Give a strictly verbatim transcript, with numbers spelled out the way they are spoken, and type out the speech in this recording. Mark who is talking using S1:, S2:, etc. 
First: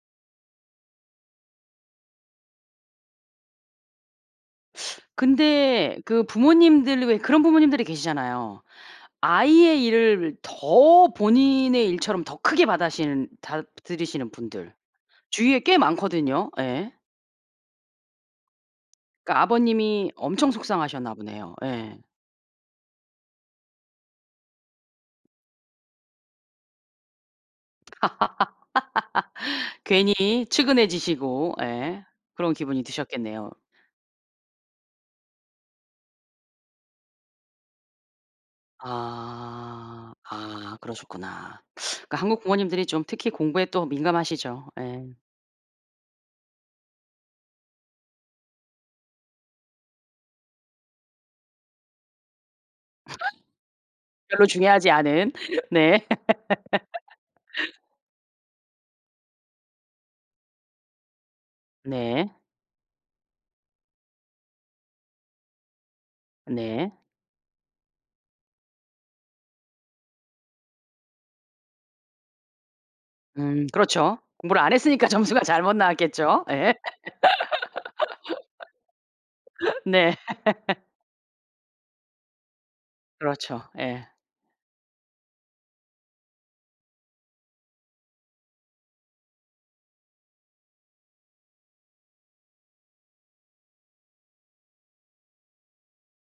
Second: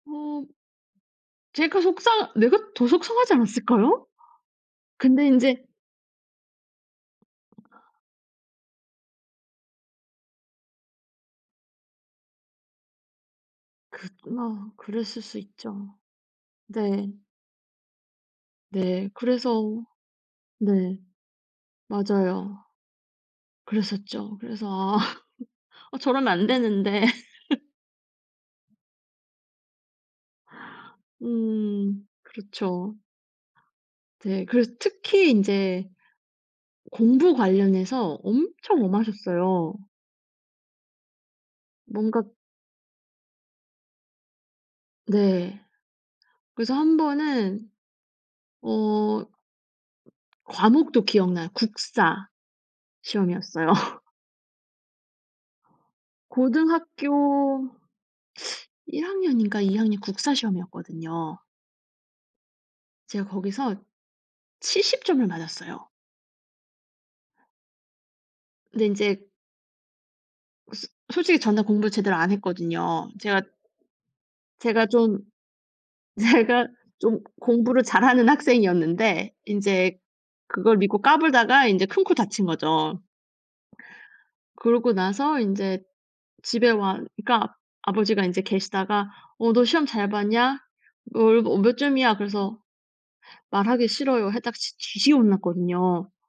S1: 어. 제가 속상 내가 더 속상하지 않았을까요? 근데 인제
S2: 근데 그 부모님들이 왜 그런 부모님들이 계시잖아요. 아이의 일을 더 본인의 일처럼 더 크게 받아시는 다 들이시는
S1: 긋 뭐
S2: 분들.
S1: 그랬을 수
S2: 주위에 꽤
S1: 있죠.
S2: 많거든요. 예.
S1: 네. 네,
S2: 그니까
S1: 그래서
S2: 아버님이 엄청
S1: 네.
S2: 속상하셨나 보네요. 예.
S1: 맞아요. 그랬었죠. 그래서 "아. 어, 저러면 안 되는데."
S2: 괜히 측은해지시고, 예.
S1: 음.
S2: 그런 기분이
S1: 그렇죠.
S2: 드셨겠네요.
S1: 네. 그래서 특히 인제 공부 관련해서 엄청 엄하셨어요.
S2: 아 아 그러셨구나. 그
S1: 뭔가
S2: 한국 부모님들이 좀 특히 공부에 또 민감하시죠. 예.
S1: 네. 그래서 한 번은 어 과목도 기억 나요. 국사 시험이었어요.
S2: 별로 중요하지 않은. 네.
S1: 고등학교 일 학년인가 이 학년 국사 시험이었거든요.
S2: 네.
S1: 제가 거기서 칠십 점을 맞았어요.
S2: 네.
S1: 근데 이제 그 스 솔직히 전날 공부를 제대로 안 했거든요. 제가
S2: 음 그렇죠. 공부를 안
S1: ...제가
S2: 했으니까
S1: 좀
S2: 점수가 잘못 나왔겠죠.
S1: 제가
S2: 예.
S1: 좀 공부를 잘하는 학생이었는데 인제
S2: 네.
S1: 그걸 믿고 까불다가 인제 큰코 다친 거죠.
S2: 그렇죠. 예.
S1: 그러고 나서 인제 집에 와 그니까 아버지가 인제 계시다가 "어 너 시험 잘 봤냐? 얼 뭐 몇 점이야?" 그래서 "말하기 싫어요." 했다가 진 뒤지게 혼났거든요.